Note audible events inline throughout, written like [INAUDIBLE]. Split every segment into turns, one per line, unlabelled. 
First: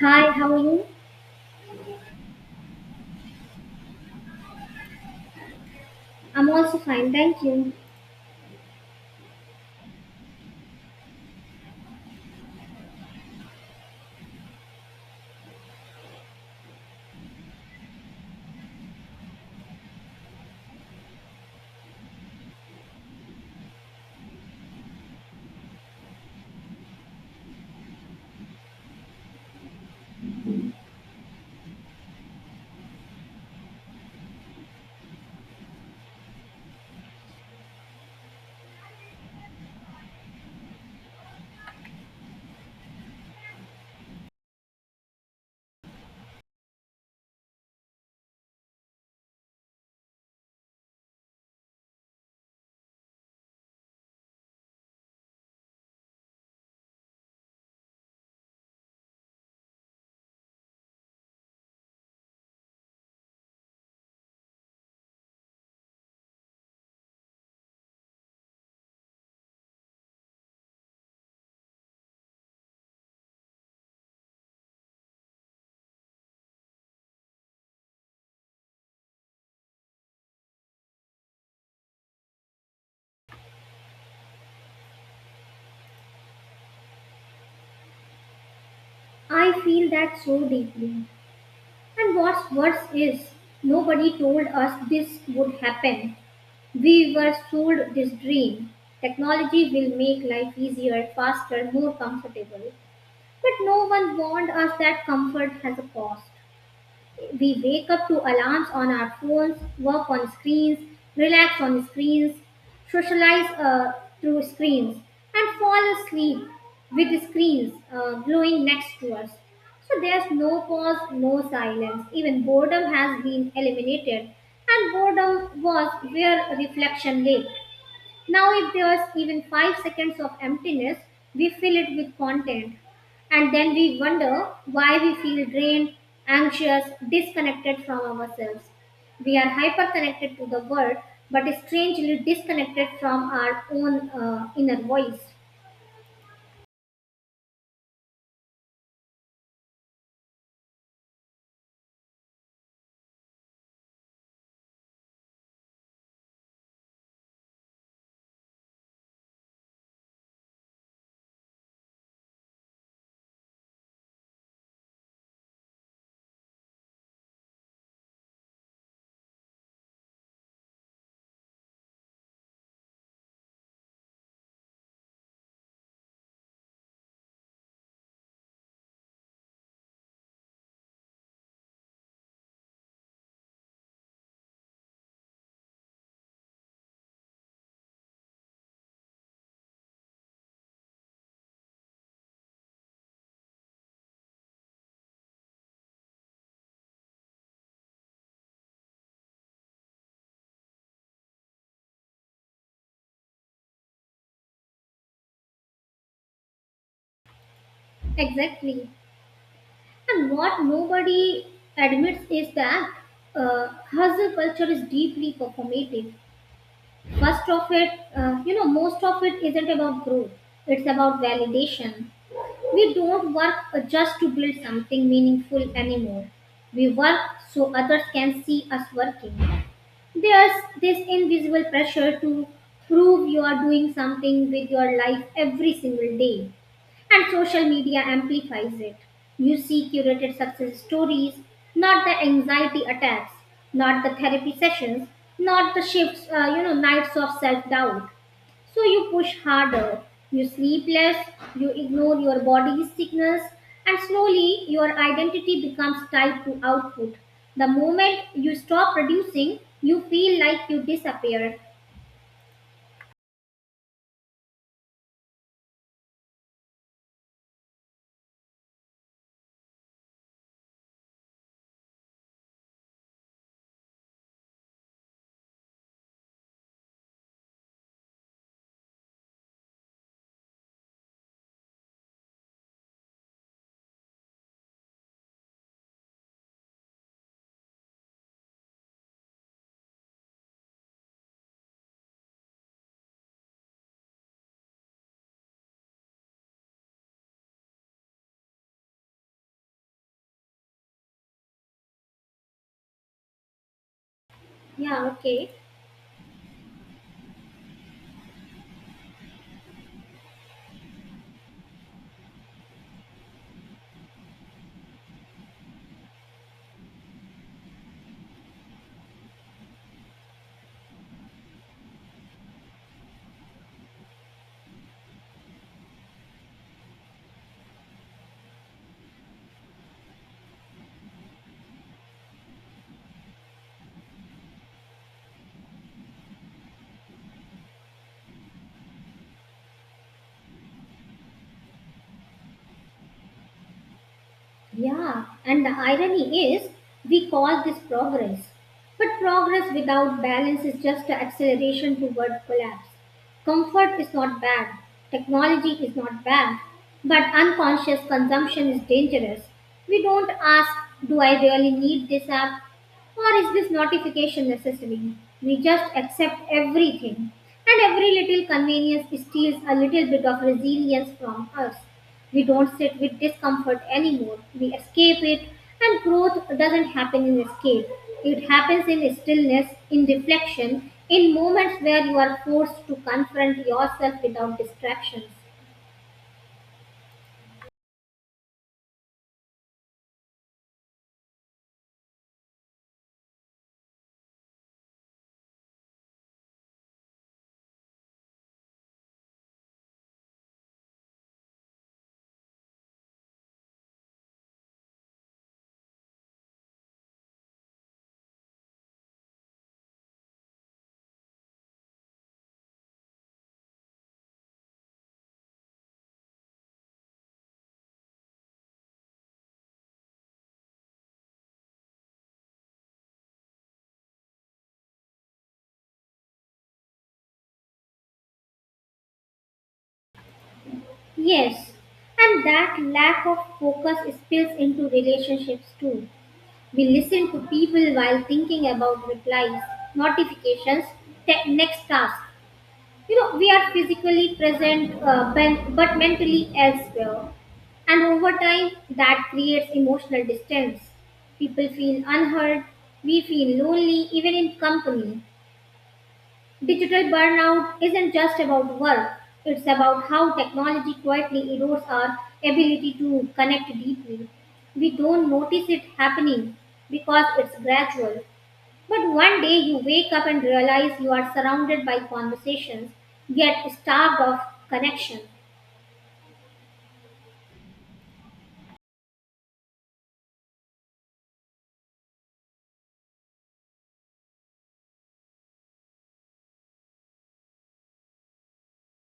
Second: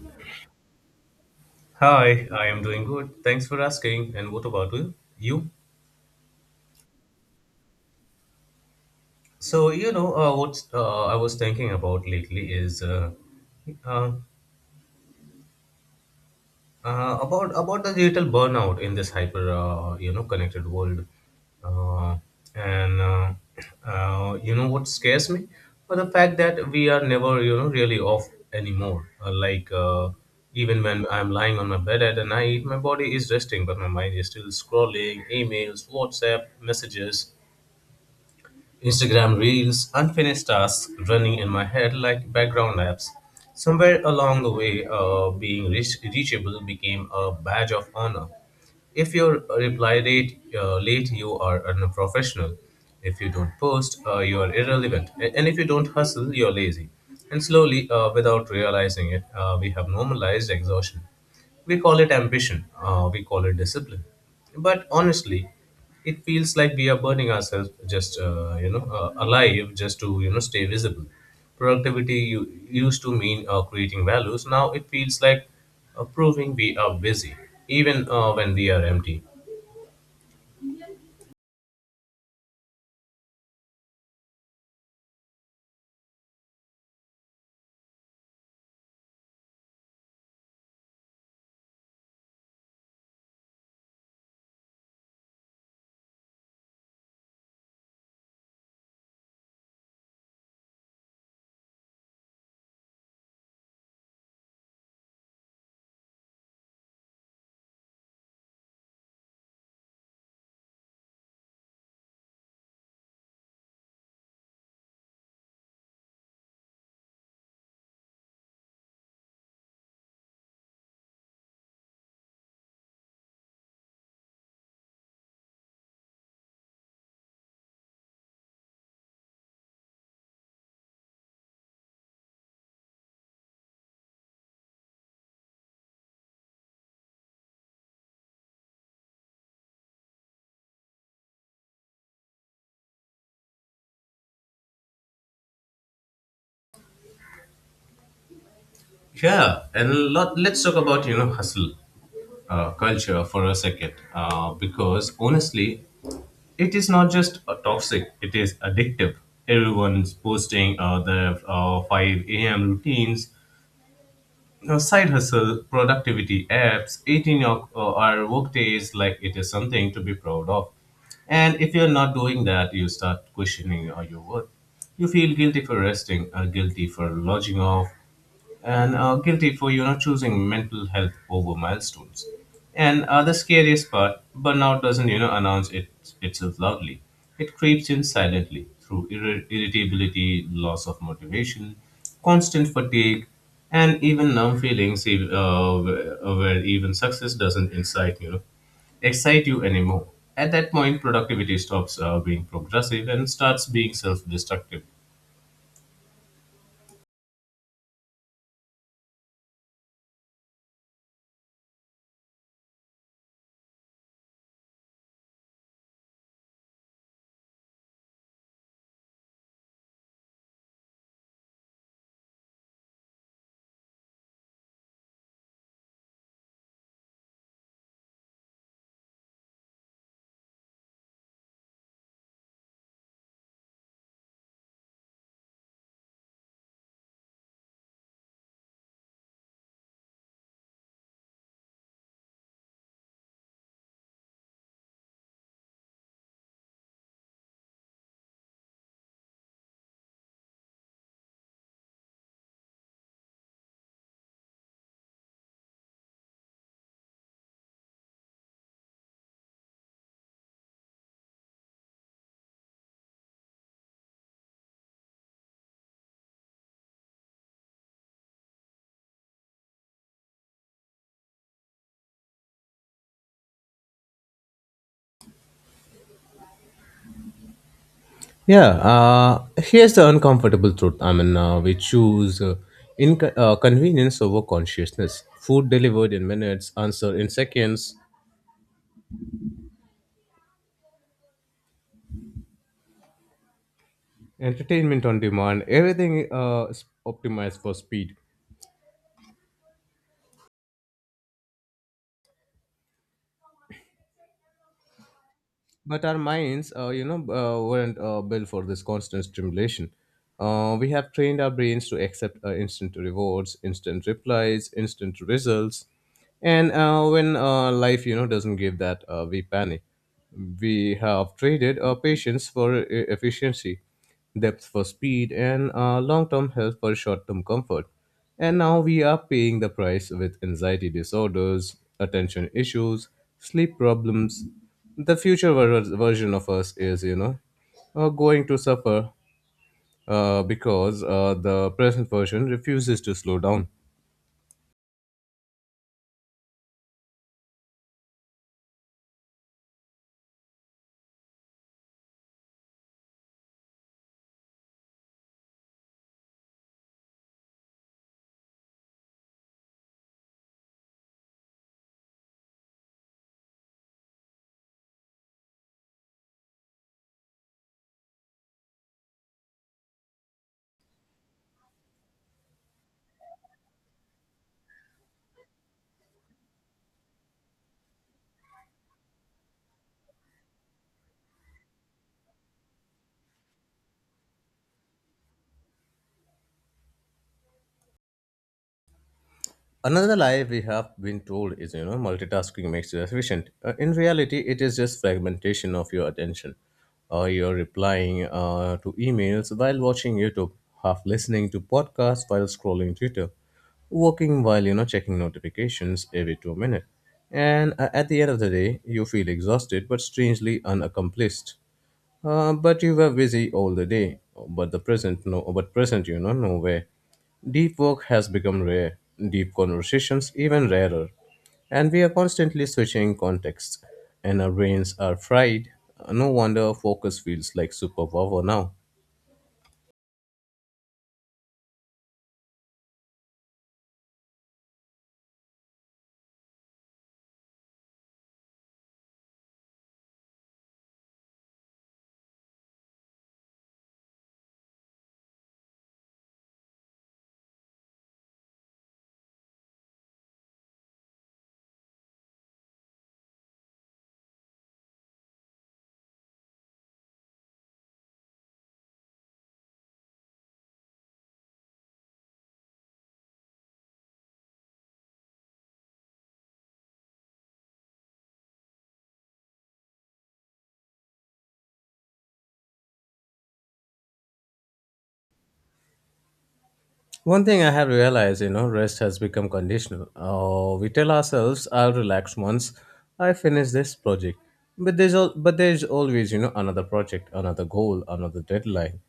Hi, how are you?
Hi, I am doing good. Thanks for asking. And what about you?
I'm also fine, thank you.
So, you know, what I was thinking about lately is uh, about the digital burnout in this hyper, connected world. Uh, and [CLEARS THROAT] you know what scares me? Well, the fact that we are never, you know, really off anymore. Even when I'm lying on my bed at night, my body is resting, but my mind is still scrolling emails, WhatsApp messages, Instagram reels, unfinished tasks running in my head like background apps. Somewhere along the way, reachable became a badge of honor. If you reply late, you are unprofessional. If you don't post, you are irrelevant. And if you don't hustle, you're lazy. And slowly, without realizing it, we have normalized exhaustion. We call it ambition, we call it discipline. But honestly, it feels like we are burning ourselves just, alive just to, you know, stay visible. Productivity used to mean creating values. Now it feels like proving we are busy, even when we are empty.
I feel that so deeply. And what's worse is, nobody told us this would happen. We were sold this dream. Technology will make life easier, faster, more comfortable. But no one warned us that comfort has a cost. We wake up to alarms on our phones, work on screens, relax on screens, socialize through screens, and fall asleep with screens glowing next to us. So there's no pause, no silence. Even boredom has been eliminated, and boredom was where reflection lay. Now, if there's even 5 seconds of emptiness, we fill it with content. And then we wonder why we feel drained, anxious, disconnected from ourselves. We are hyperconnected to the world, but strangely disconnected from our own inner voice.
Yeah, and let's talk about, you know, hustle culture for a second. Because honestly, it is not just toxic, it is addictive. Everyone's posting their 5 a.m. routines, you know, side hustle, productivity apps, 18 hour work days, like it is something to be proud of. And if you're not doing that, you start questioning your worth. You feel guilty for resting, guilty for lodging off, and guilty for, you know, choosing mental health over milestones. And the scariest part, burnout doesn't, you know, announce it itself loudly. It creeps in silently through irritability, loss of motivation, constant fatigue, and even numb feelings, where even success doesn't excite you anymore. At that point, productivity stops being progressive and starts being self-destructive.
Exactly. And what nobody admits is that uh, hustle culture is deeply performative. Most of it, most of it isn't about growth. It's about validation. We don't work just to build something meaningful anymore. We work so others can see us working. There's this invisible pressure to prove you are doing something with your life every single day. And social media amplifies it. You see curated success stories, not the anxiety attacks, not the therapy sessions, not the shifts, nights of self doubt. So you push harder, you sleep less, you ignore your body's sickness, and slowly your identity becomes tied to output. The moment you stop producing, you feel like you disappear.
Yeah, here's the uncomfortable truth. I mean, we choose in convenience over consciousness. Food delivered in minutes, answer in seconds, entertainment on demand, everything is optimized for speed.
Yeah, okay.
But our minds, weren't built for this constant stimulation. We have trained our brains to accept instant rewards, instant replies, instant results, and when life, you know, doesn't give that, we panic. We have traded our patience for efficiency, depth for speed, and long-term health for short-term comfort. And now we are paying the price with anxiety disorders, attention issues, sleep problems. The future version of us is, you know, going to suffer because the present version refuses to slow down.
Yeah, and the irony is we call this progress. But progress without balance is just an acceleration toward collapse. Comfort is not bad, technology is not bad, but unconscious consumption is dangerous. We don't ask, do I really need this app? Or is this notification necessary? We just accept everything, and every little convenience steals a little bit of resilience from us. We don't sit with discomfort anymore. We escape it, and growth doesn't happen in escape. It happens in stillness, in reflection, in moments where you are forced to confront yourself without distractions.
Another lie we have been told is, you know, multitasking makes you efficient. In reality, it is just fragmentation of your attention. You're replying to emails while watching YouTube, half listening to podcasts while scrolling Twitter, working while, you know, checking notifications every 2 minutes. And at the end of the day, you feel exhausted but strangely unaccomplished. But you were busy all the day. But the present, no, but present, you know, nowhere. Deep work has become rare. Deep conversations even rarer. And we are constantly switching contexts, and our brains are fried. No wonder focus feels like superpower now.
Yes, and that lack of focus spills into relationships too. We listen to people while thinking about replies, notifications, next task. We are physically present, but mentally elsewhere. And over time, that creates emotional distance. People feel unheard. We feel lonely even in company. Digital burnout isn't just about work, it's about how technology quietly erodes our ability to connect deeply. We don't notice it happening because it's gradual, but one day you wake up and realize you are surrounded by conversations, yet starved of connection.
One thing I have realized, you know, rest has become conditional. Oh, we tell ourselves, "I'll relax once I finish this project," but there's always, you know, another project, another goal, another deadline.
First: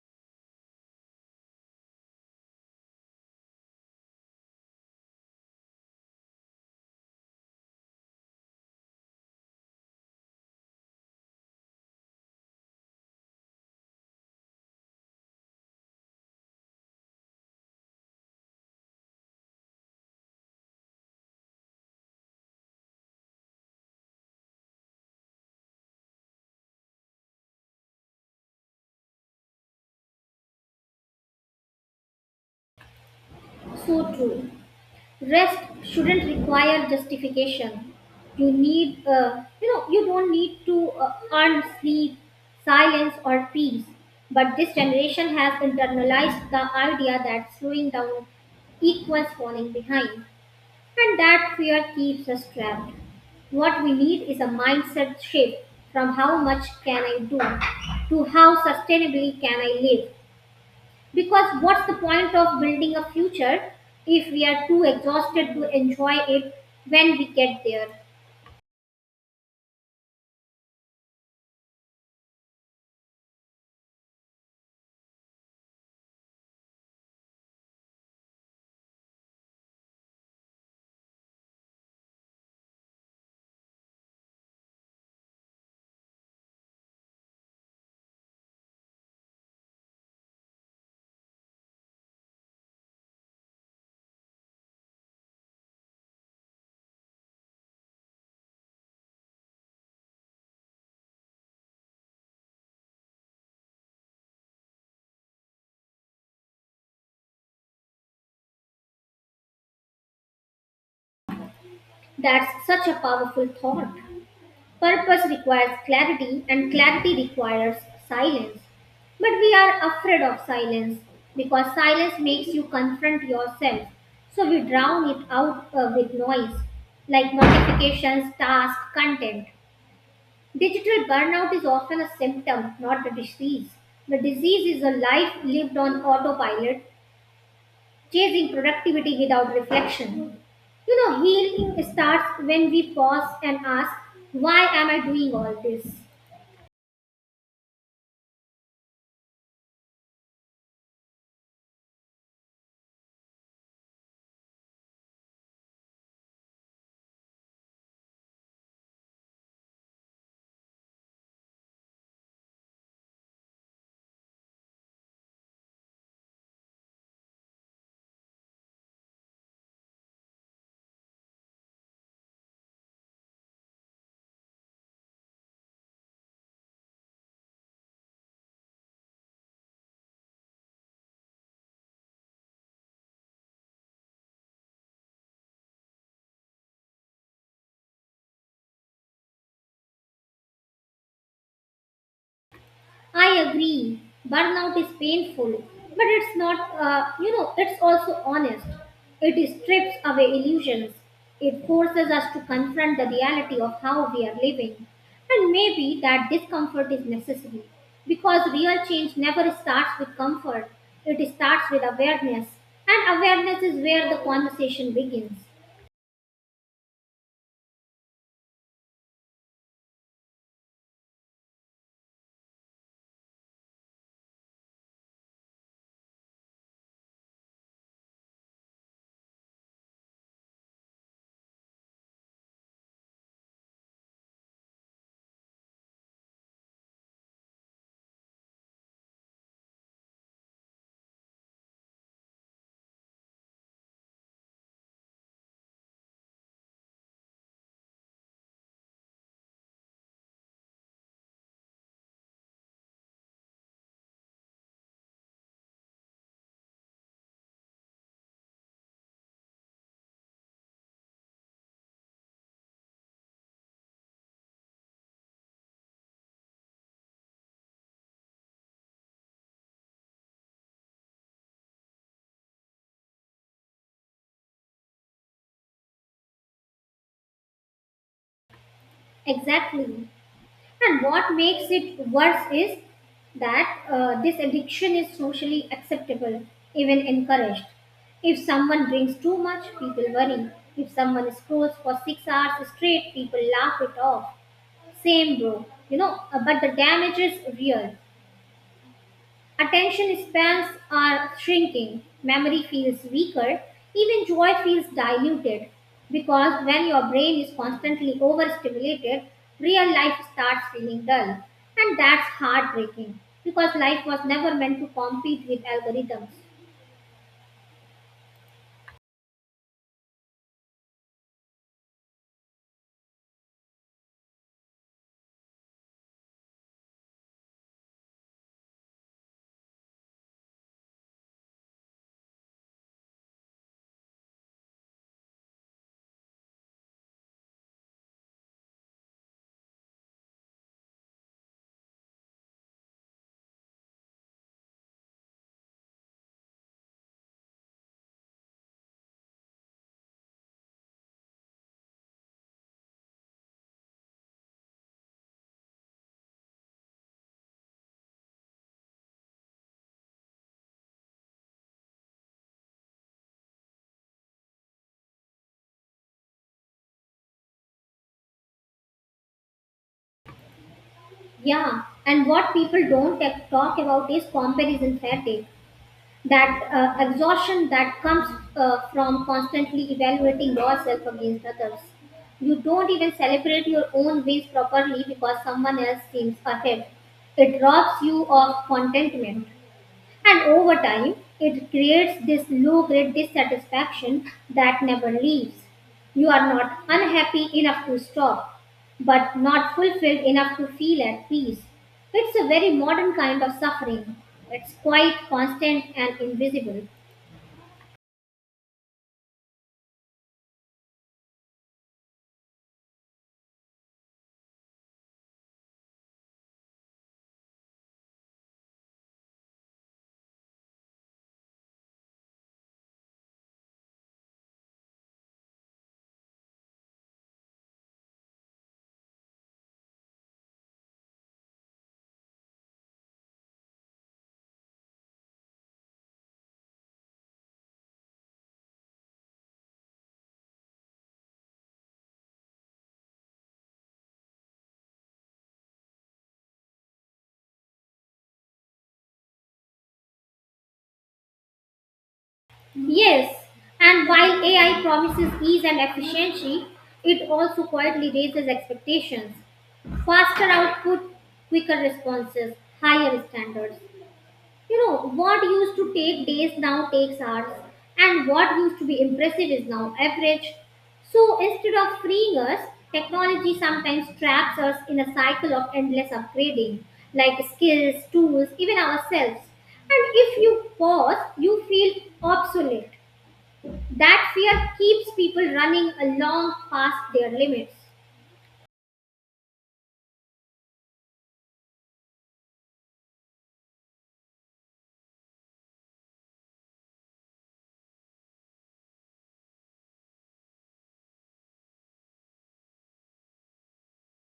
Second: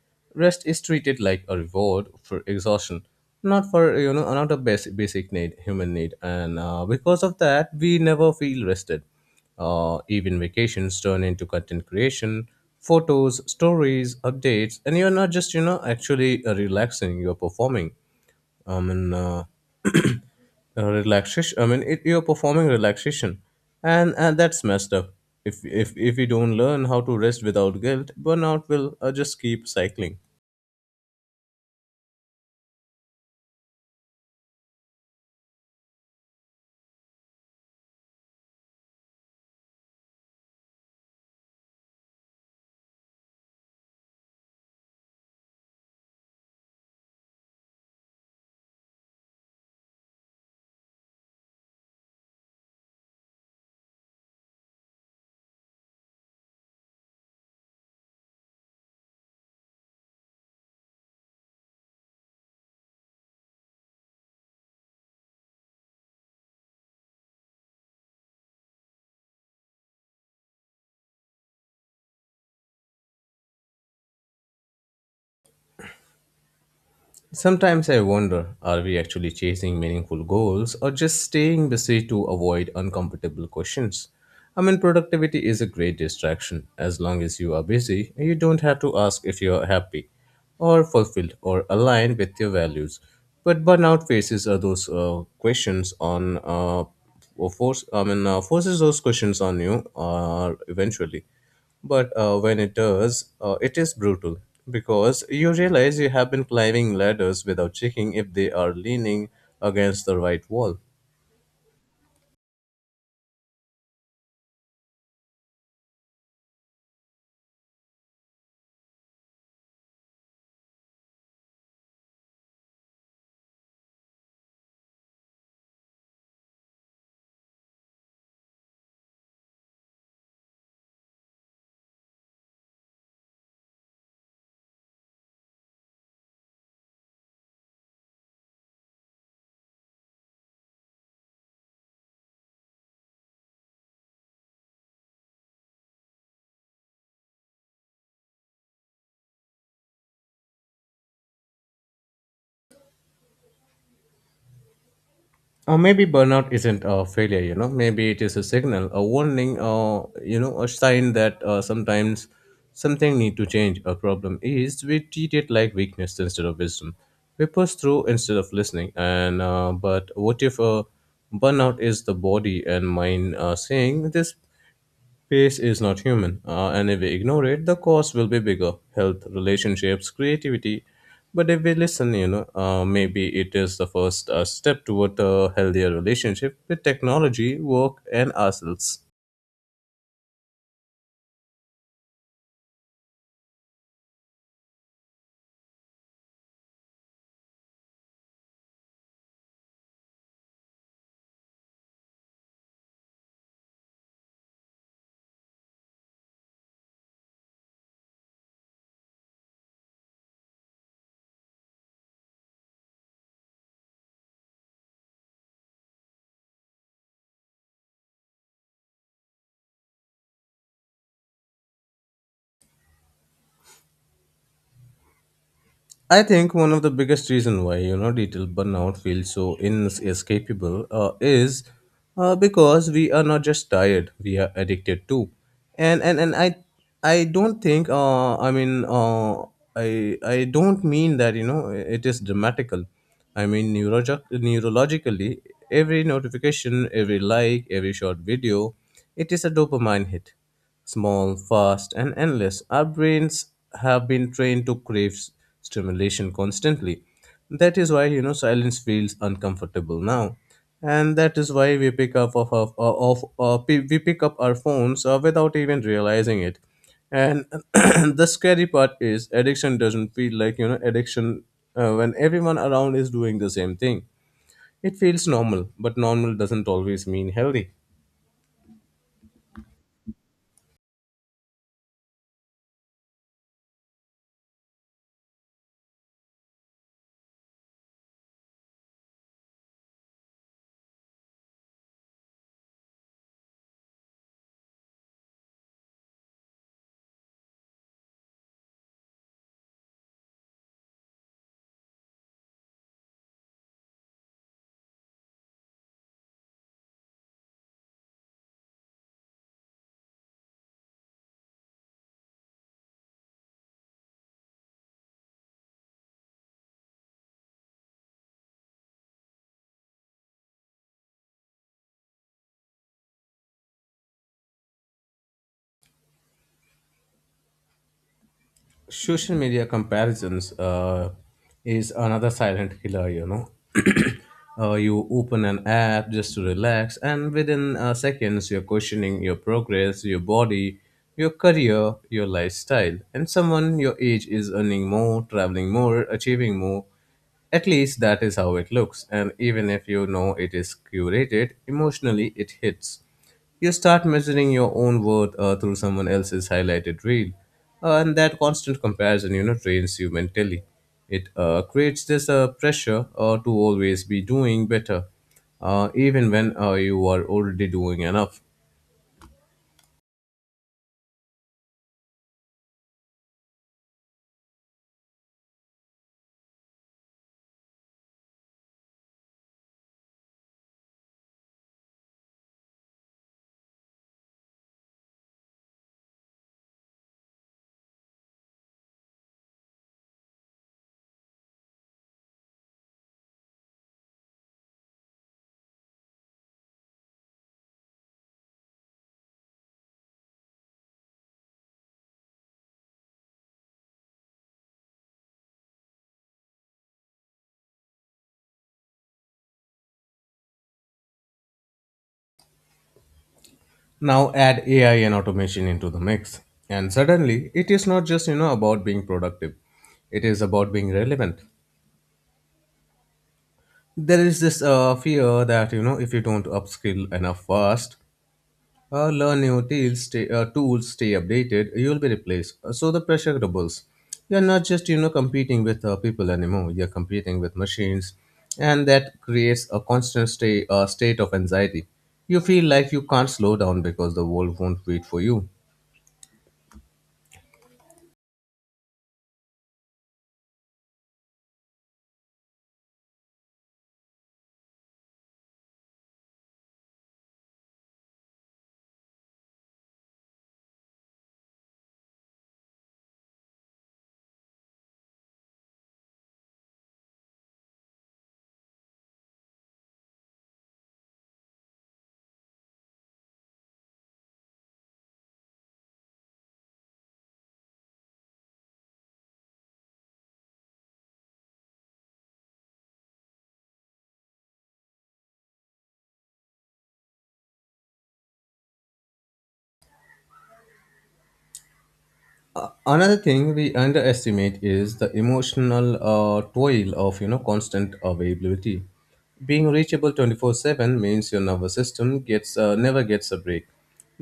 Rest is treated like a reward for exhaustion, not for you know, not a basic need, human need, and because of that, we never feel rested. Even vacations turn into content creation, photos, stories, updates, and you're not just, you know, actually relaxing, you're performing. I mean, uh, [CLEARS THROAT] relaxation. I mean, it, you're performing relaxation, and that's messed up. If we don't learn how to rest without guilt, burnout will just keep cycling.
So true. Rest shouldn't require justification. You don't need to earn sleep, silence, or peace. But this generation has internalized the idea that slowing down equals falling behind, and that fear keeps us trapped. What we need is a mindset shift from how much can I do to how sustainably can I live. Because what's the point of building a future if we are too exhausted to enjoy it when we get there?
Sometimes I wonder, are we actually chasing meaningful goals or just staying busy to avoid uncomfortable questions? I mean, productivity is a great distraction. As long as you are busy, you don't have to ask if you are happy or fulfilled or aligned with your values. But burnout faces are those questions on or force. I mean, forces those questions on you eventually. But when it does, it is brutal because you realize you have been climbing ladders without checking if they are leaning against the right wall.
That's such a powerful thought. Purpose requires clarity, and clarity requires silence. But we are afraid of silence because silence makes you confront yourself. So we drown it out with noise, like notifications, tasks, content. Digital burnout is often a symptom, not a disease. The disease is a life lived on autopilot, chasing productivity without reflection. Healing starts when we pause and ask, why am I doing all this?
Or maybe burnout isn't a failure, you know. Maybe it is a signal, a warning, or, you know, a sign that, sometimes something need to change. A problem is we treat it like weakness instead of wisdom. We push through instead of listening. And but what if burnout is the body and mind saying this pace is not human, and if we ignore it, the cost will be bigger: health, relationships, creativity. But if we listen, you know, maybe it is the first step toward a healthier relationship with technology, work, and ourselves.
I agree. Burnout is painful, but it's not, it's also honest. It strips away illusions. It forces us to confront the reality of how we are living. And maybe that discomfort is necessary because real change never starts with comfort, it starts with awareness. And awareness is where the conversation begins.
I think one of the biggest reason why, you know, detail burnout feels so inescapable is because we are not just tired, we are addicted too, and I don't think I don't mean that, you know, it is dramatical. I mean, neurologically, every notification, every like, every short video, it is a dopamine hit. Small, fast, and endless, our brains have been trained to crave stimulation constantly. That is why, you know, silence feels uncomfortable now. And that is why we pick up of, pe- we pick up our phones without even realizing it. And [CLEARS THROAT] the scary part is, addiction doesn't feel like, you know, addiction when everyone around is doing the same thing. It feels normal, but normal doesn't always mean healthy.
Exactly. And what makes it worse is that this addiction is socially acceptable, even encouraged. If someone drinks too much, people worry. If someone scrolls for 6 hours straight, people laugh it off. Same, bro. But the damage is real. Attention spans are shrinking, memory feels weaker, even joy feels diluted because when your brain is constantly overstimulated, real life starts feeling dull. And that's heartbreaking because life was never meant to compete with algorithms.
Social media comparisons is another silent killer, you know. [CLEARS THROAT] You open an app just to relax, and within seconds, you're questioning your progress, your body, your career, your lifestyle. And someone your age is earning more, traveling more, achieving more, at least that is how it looks. And even if you know it is curated, emotionally it hits. You start measuring your own worth through someone else's highlighted reel. And that constant comparison, you know, trains you mentally. It creates this pressure to always be doing better, even when you are already doing enough.
Yeah, and what people don't talk about is comparison fatigue. That exhaustion that comes from constantly evaluating yourself against others. You don't even celebrate your own wins properly because someone else seems ahead. It robs you of contentment. And over time, it creates this low grade dissatisfaction that never leaves. You are not unhappy enough to stop, but not fulfilled enough to feel at peace. It's a very modern kind of suffering. It's quite constant and invisible.
Now add AI and automation into the mix. And suddenly, it is not just, you know, about being productive. It is about being relevant. There is this fear that, you know, if you don't upskill enough fast, learn new tools, stay updated, you'll be replaced. So the pressure doubles. You're not just, you know, competing with people anymore. You're competing with machines. And that creates a constant state of anxiety. You feel like you can't slow down because the world won't wait for you.
Yes, and while AI promises ease and efficiency, it also quietly raises expectations, faster output, quicker responses, higher standards. What used to take days now takes hours, and what used to be impressive is now average. So instead of freeing us, technology sometimes traps us in a cycle of endless upgrading, like skills, tools, even ourselves. And if you pause, you feel obsolete. That fear keeps people running along past their limits.
Another thing we underestimate is the emotional toil of, you know, constant availability. Being reachable 24/7 means your nervous system gets never gets a break.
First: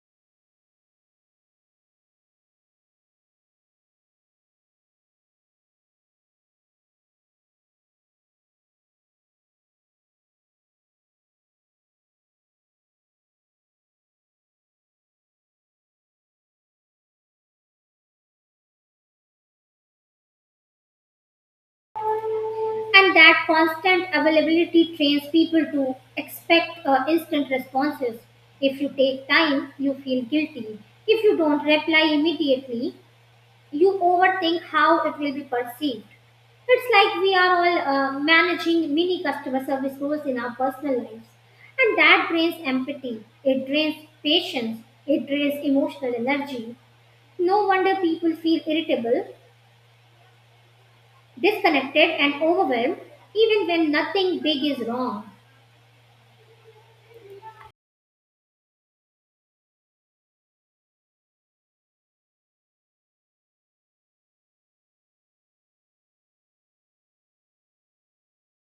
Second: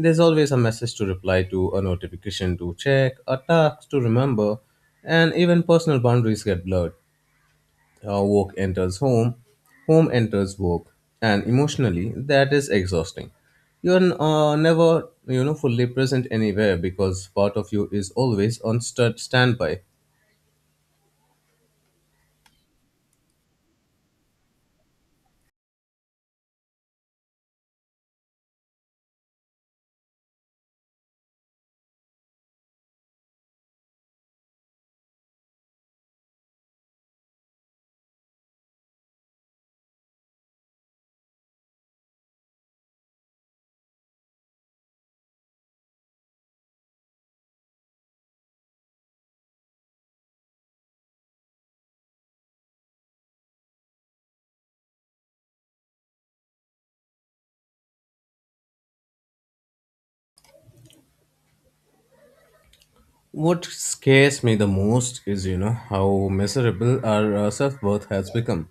There's always a message to reply to, a notification to check, a task to remember. And even personal boundaries get blurred. Work enters home, home enters work, and emotionally, that is exhausting. You're never, you know, fully present anywhere because part of you is always on standby.
And that constant availability trains people to expect instant responses. If you take time, you feel guilty. If you don't reply immediately, you overthink how it will be perceived. It's like we are all managing mini customer service roles in our personal lives. And that drains empathy, it drains patience, it drains emotional energy. No wonder people feel irritable, disconnected, and overwhelmed even when nothing big is wrong.
What scares me the most is, you know, how miserable our self worth has become.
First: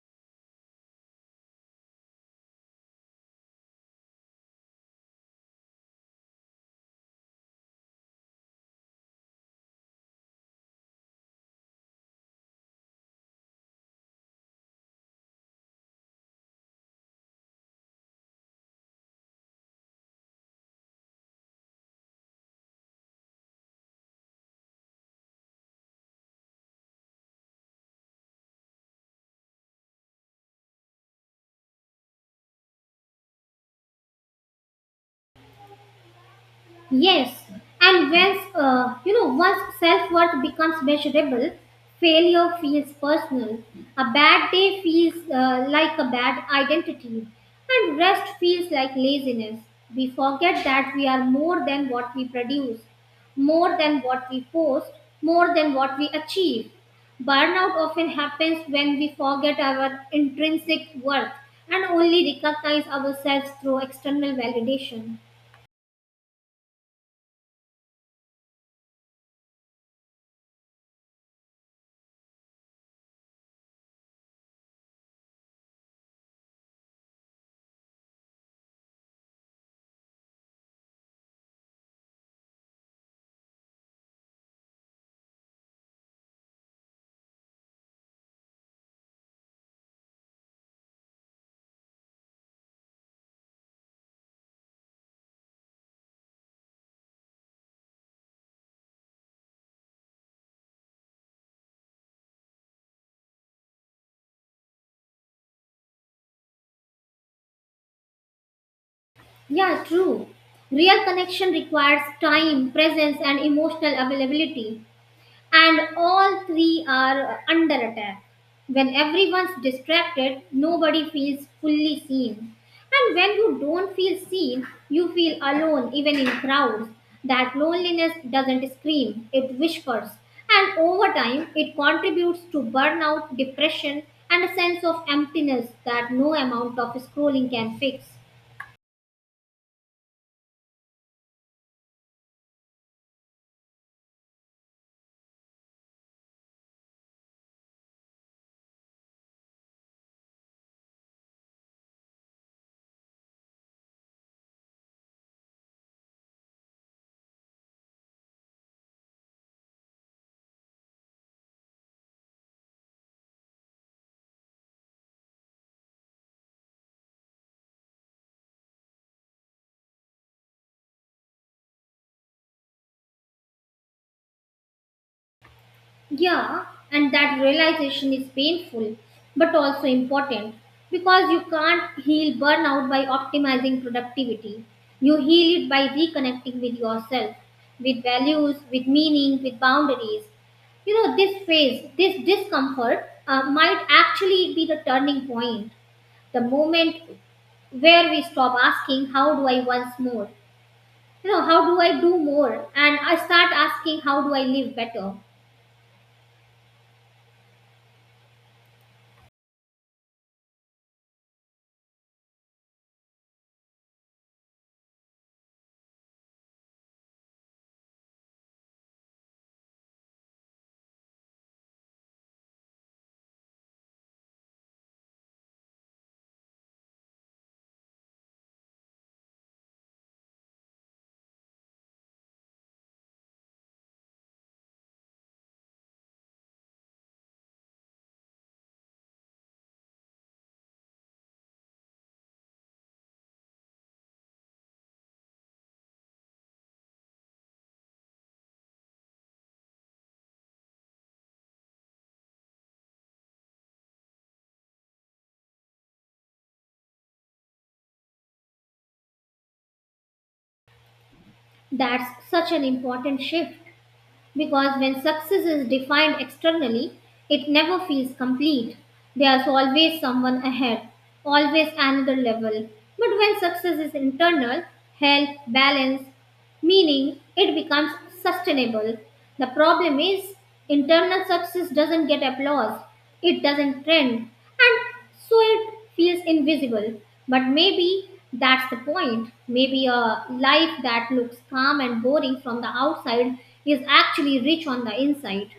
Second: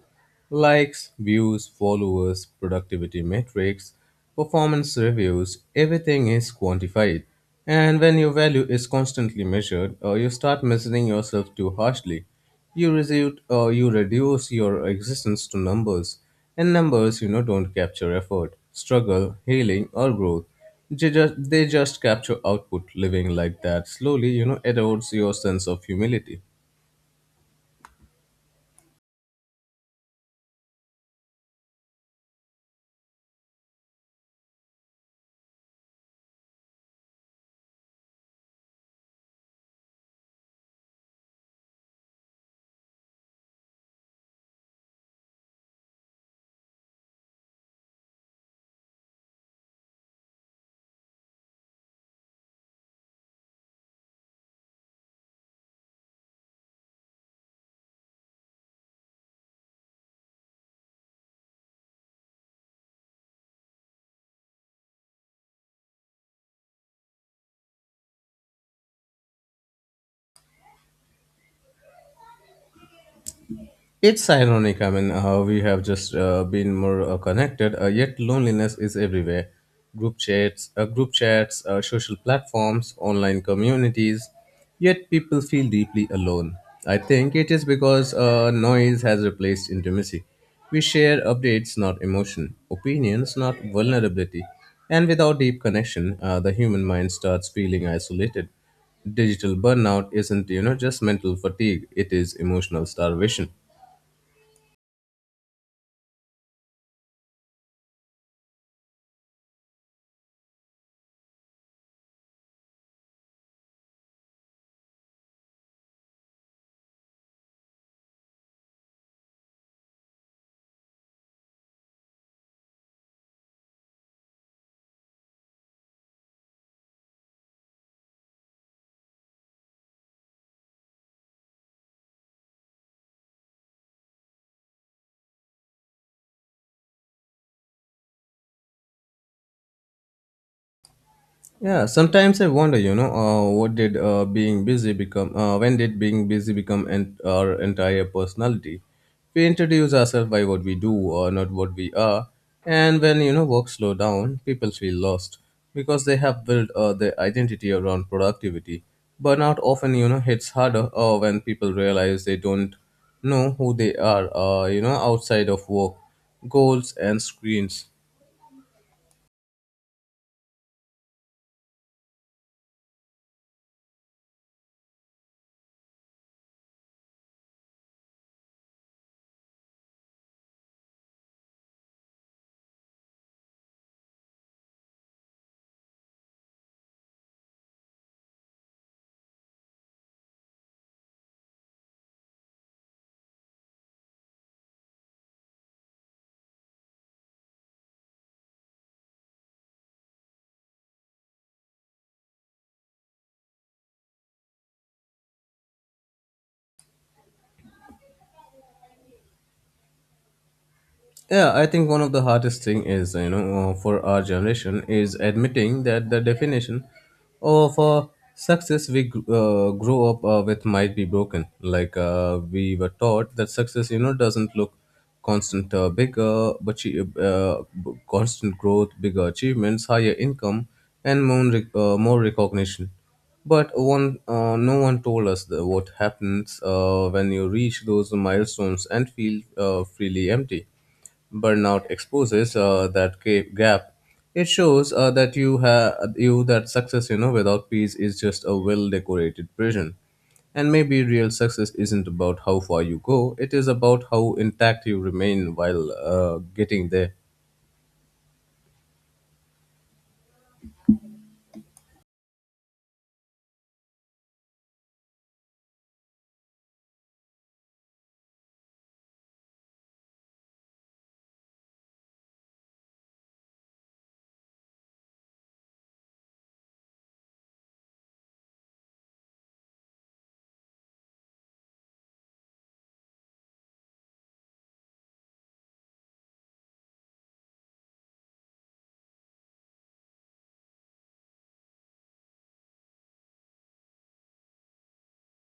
Likes, views, followers, productivity metrics, performance reviews, everything is quantified. And when your value is constantly measured, you start measuring yourself too harshly. You reduce your existence to numbers. And numbers, you know, don't capture effort, struggle, healing, or growth. They just capture output. Living like that slowly, you know, erodes your sense of humility.
Yes, and once self-worth becomes measurable, failure feels personal. A bad day feels like a bad identity, and rest feels like laziness. We forget that we are more than what we produce, more than what we post, more than what we achieve. Burnout often happens when we forget our intrinsic worth and only recognize ourselves through external validation.
It's ironic, I mean, how we have just been more connected, yet loneliness is everywhere. Group chats, social platforms, online communities, yet people feel deeply alone. I think it is because noise has replaced intimacy. We share updates, not emotion, opinions, not vulnerability. And without deep connection, the human mind starts feeling isolated. Digital burnout isn't, you know, just mental fatigue, it is emotional starvation.
Yeah, true. Real connection requires time, presence, and emotional availability. And all three are under attack. When everyone's distracted, nobody feels fully seen. And when you don't feel seen, you feel alone even in crowds. That loneliness doesn't scream, it whispers. And over time, it contributes to burnout, depression, and a sense of emptiness that no amount of scrolling can fix.
Yeah, sometimes I wonder, you know, what did being busy become? When did being busy become our entire personality? We introduce ourselves by what we do, or not what we are. And when, work slow down, people feel lost because they have built their identity around productivity. Burnout often, you know, hits harder when people realize they don't know who they are, outside of work, goals, and screens.
Yeah, and that realization is painful but also important, because you can't heal burnout by optimizing productivity. You heal it by reconnecting with yourself, with values, with meaning, with boundaries. This phase, this discomfort, might actually be the turning point, the moment where we stop asking, how do I once more? How do I do more? And I start asking, how do I live better?
Yeah, I think one of the hardest thing is for our generation is admitting that the definition of success we grow up with might be broken. Like we were taught that success doesn't look constant bigger, but constant growth, bigger achievements, higher income, and more recognition. But no one told us the, what happens when you reach those milestones and feel freely empty. Burnout exposes that gap. It shows that you have you that success, you know, without peace is just a well-decorated prison. And maybe real success isn't about how far you go; it is about how intact you remain while getting there.
That's such an important shift, because when success is defined externally, it never feels complete. There's always someone ahead, always another level. But when success is internal, health, balance, meaning, it becomes sustainable. The problem is, internal success doesn't get applause, it doesn't trend, and so it feels invisible. But maybe that's the point. Maybe a life that looks calm and boring from the outside is actually rich on the inside.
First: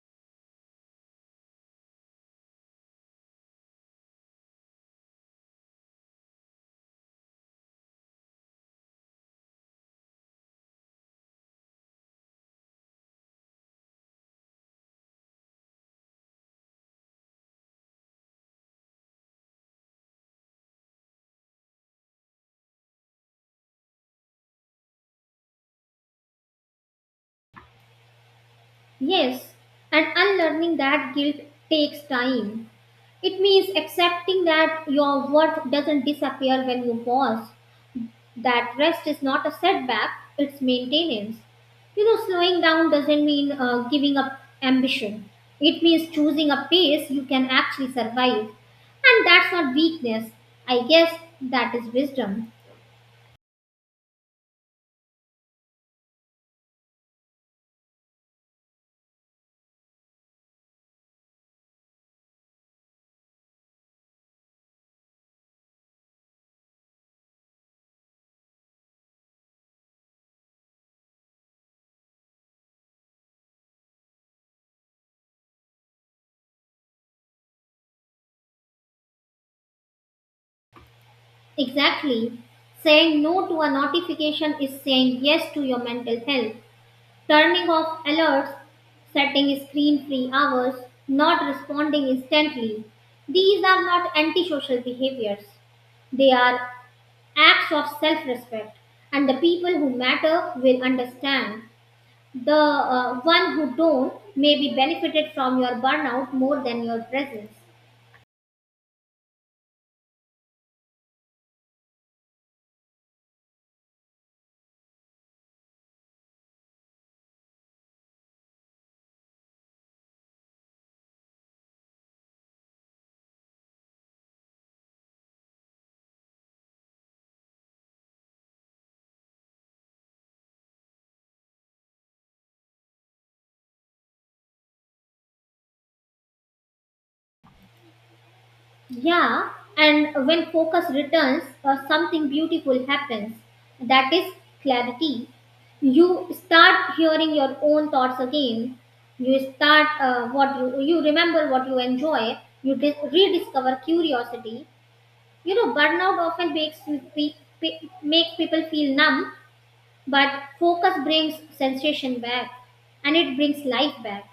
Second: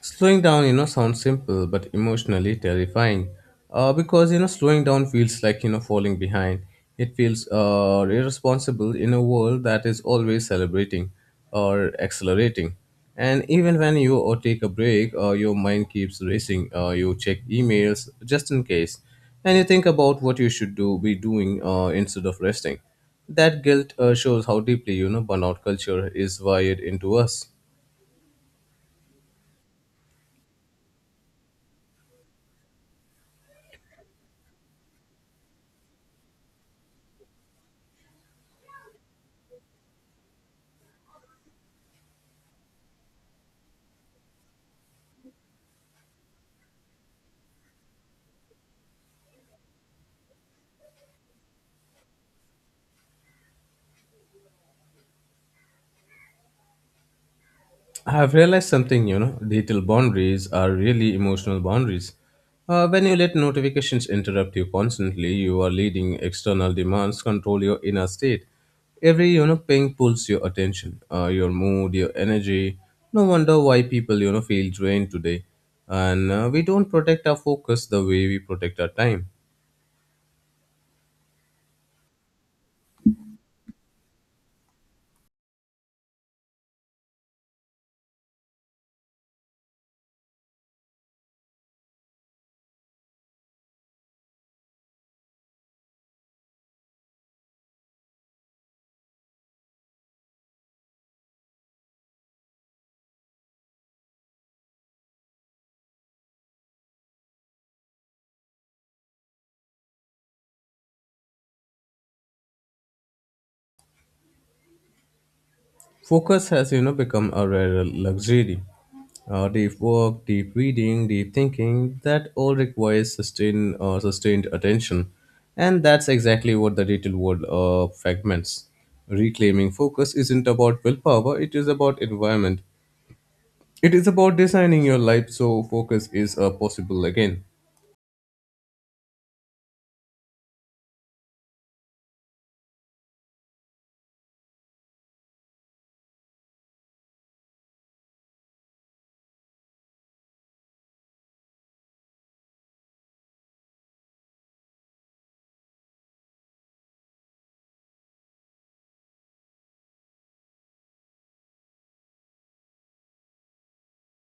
Slowing down, you know, sounds simple but emotionally terrifying. Because you know, slowing down feels like falling behind. It feels irresponsible in a world that is always celebrating or accelerating. And even when you or take a break, your mind keeps racing. You check emails just in case, and you think about what you should do be doing instead of resting. That guilt shows how deeply you know burnout culture is wired into us.
Yes, and unlearning that guilt takes time. It means accepting that your worth doesn't disappear when you pause, that rest is not a setback, it's maintenance. Slowing down doesn't mean giving up ambition, it means choosing a pace you can actually survive. And that's not weakness, I guess that is wisdom.
I've realized something, you know, digital boundaries are really emotional boundaries. When you let notifications interrupt you constantly, you are letting external demands control your inner state. Every, you know, ping pulls your attention, your mood, your energy. No wonder why people, you know, feel drained today. And we don't protect our focus the way we protect our time.
Exactly. Saying no to a notification is saying yes to your mental health. Turning off alerts, setting screen free hours, not responding instantly, these are not antisocial behaviors. They are acts of self-respect, and the people who matter will understand. The one who don't may be benefited from your burnout more than your presence.
Focus has, you know, become a rare luxury. Deep work, deep reading, deep thinking, that all requires sustained attention. And that's exactly what the retail world fragments. Reclaiming focus isn't about willpower, it is about environment. It is about designing your life so focus is possible again.
Yeah, and when focus returns, something beautiful happens. That is clarity. You start hearing your own thoughts again. You remember what you enjoy. You rediscover curiosity. Burnout often makes pe- people feel numb, but focus brings sensation back, and it brings life back.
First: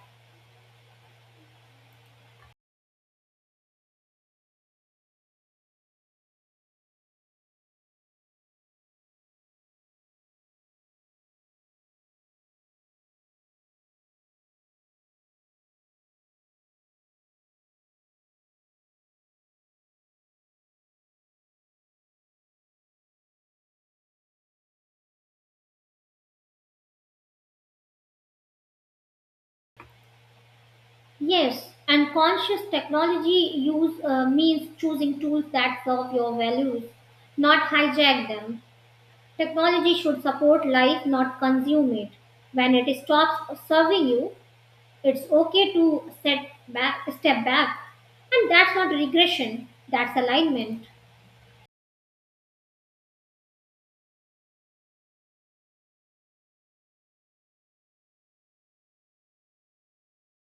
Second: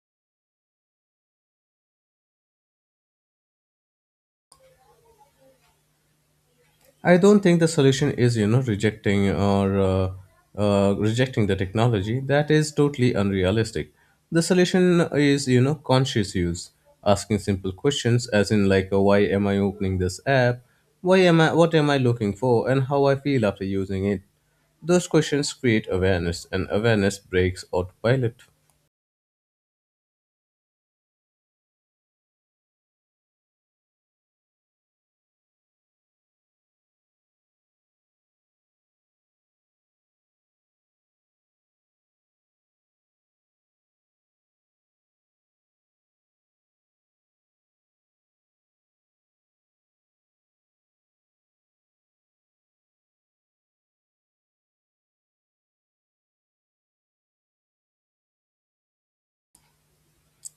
I don't think the solution is, you know, rejecting the technology. That is totally unrealistic. The solution is, you know, conscious use, asking simple questions, as in like, why am I opening this app? Why am I? What am I looking for? And how I feel after using it? Those questions create awareness, and awareness breaks autopilot.
Yes, and conscious technology use means choosing tools that serve your values, not hijack them. Technology should support life, not consume it. When it stops serving you, it's okay to step back, and that's not regression. That's alignment.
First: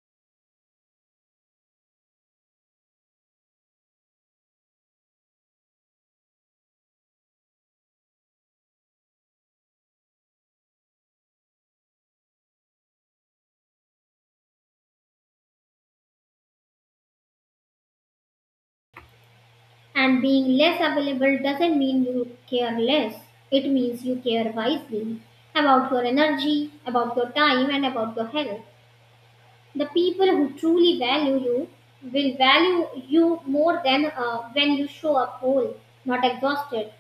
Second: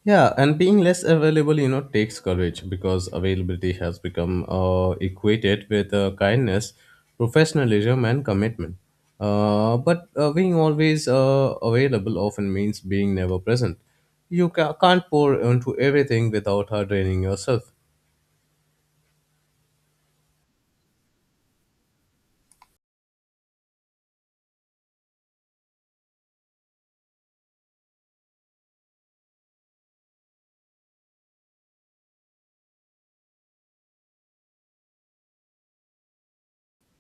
Yeah, and being less available, you know, takes courage because availability has become equated with kindness, professionalism, and commitment. But being always available often means being never present. You can't pour into everything without draining yourself.
And being less available doesn't mean you care less. It means you care wisely about your energy, about your time, and about your health. The people who truly value you will value you more than when you show up whole, not exhausted.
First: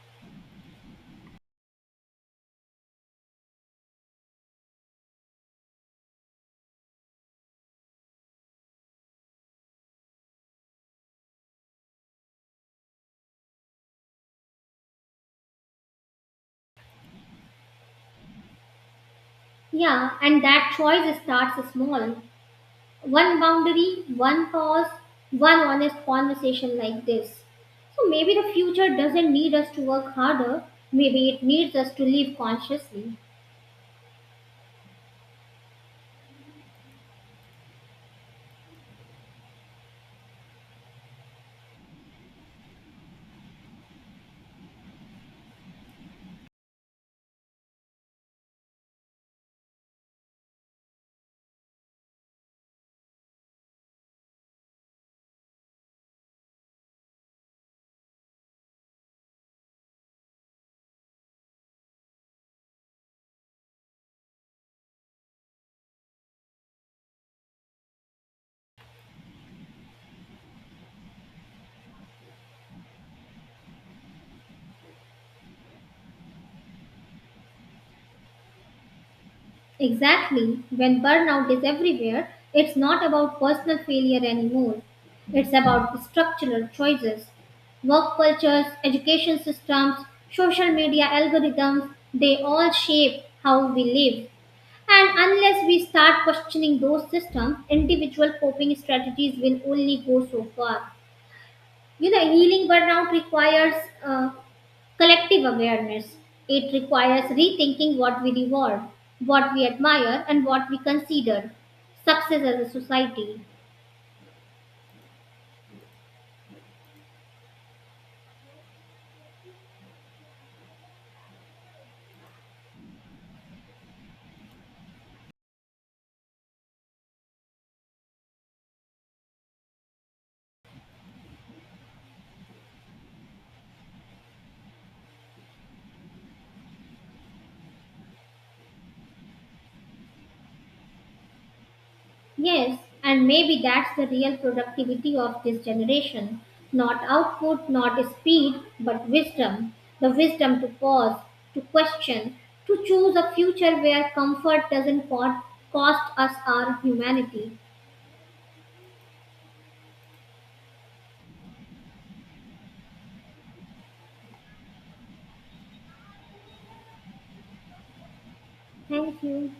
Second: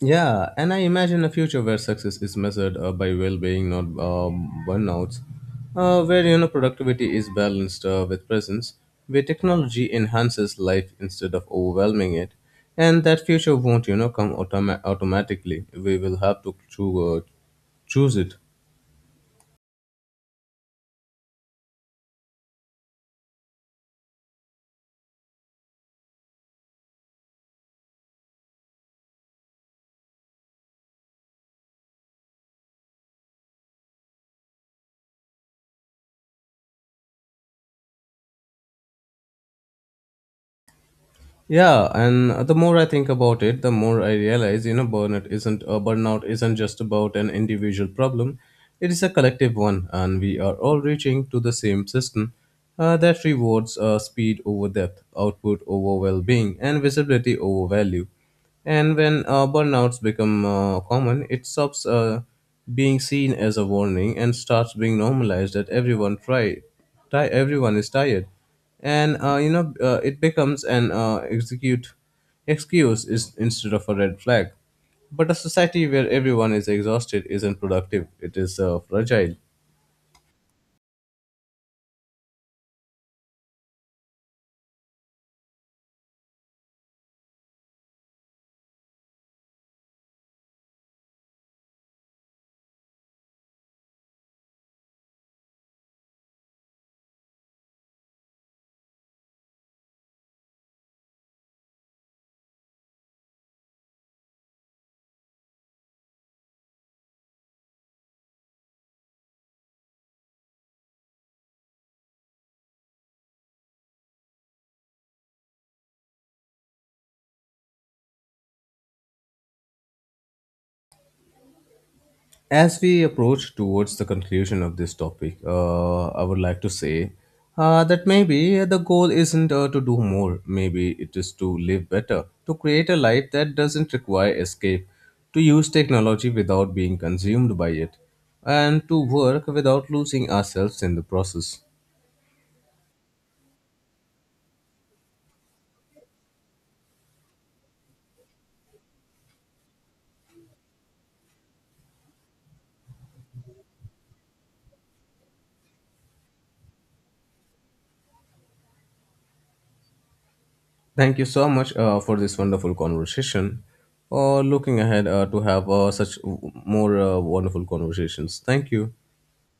Yeah, and I imagine a future where success is measured by well-being, not burnouts, where you know productivity is balanced with presence, where technology enhances life instead of overwhelming it, and that future won't you know come automatically. We will have to choose it.
Yeah, and that choice starts small. One boundary, one pause, one honest conversation like this. So maybe the future doesn't need us to work harder, maybe it needs us to live consciously.
Yeah, and the more I think about it, the more I realize, you know, burnout isn't just about an individual problem. It is a collective one, and we are all reaching to the same system that rewards speed over depth, output over well-being, and visibility over value. And when burnouts become common, it stops being seen as a warning and starts being normalized. That everyone try, ti everyone is tired, and it becomes an execute excuse is instead of a red flag. But a society where everyone is exhausted isn't productive, it is fragile.
Exactly. When burnout is everywhere, it's not about personal failure anymore. It's about structural choices. Work cultures, education systems, social media algorithms, they all shape how we live. And unless we start questioning those systems, individual coping strategies will only go so far. Healing burnout requires uh, Collective awareness. It requires rethinking what we reward, what we admire, and what we consider success as a society.
As we approach towards the conclusion of this topic, I would like to say that maybe the goal isn't to do more, maybe it is to live better, to create a life that doesn't require escape, to use technology without being consumed by it, and to work without losing ourselves in the process.
Yes, and maybe that's the real productivity of this generation. Not output, not speed, but wisdom. The wisdom to pause, to question, to choose a future where comfort doesn't cost us our humanity.
Thank you so much for this wonderful conversation. Looking ahead to have more wonderful conversations. Thank you.
Thank you.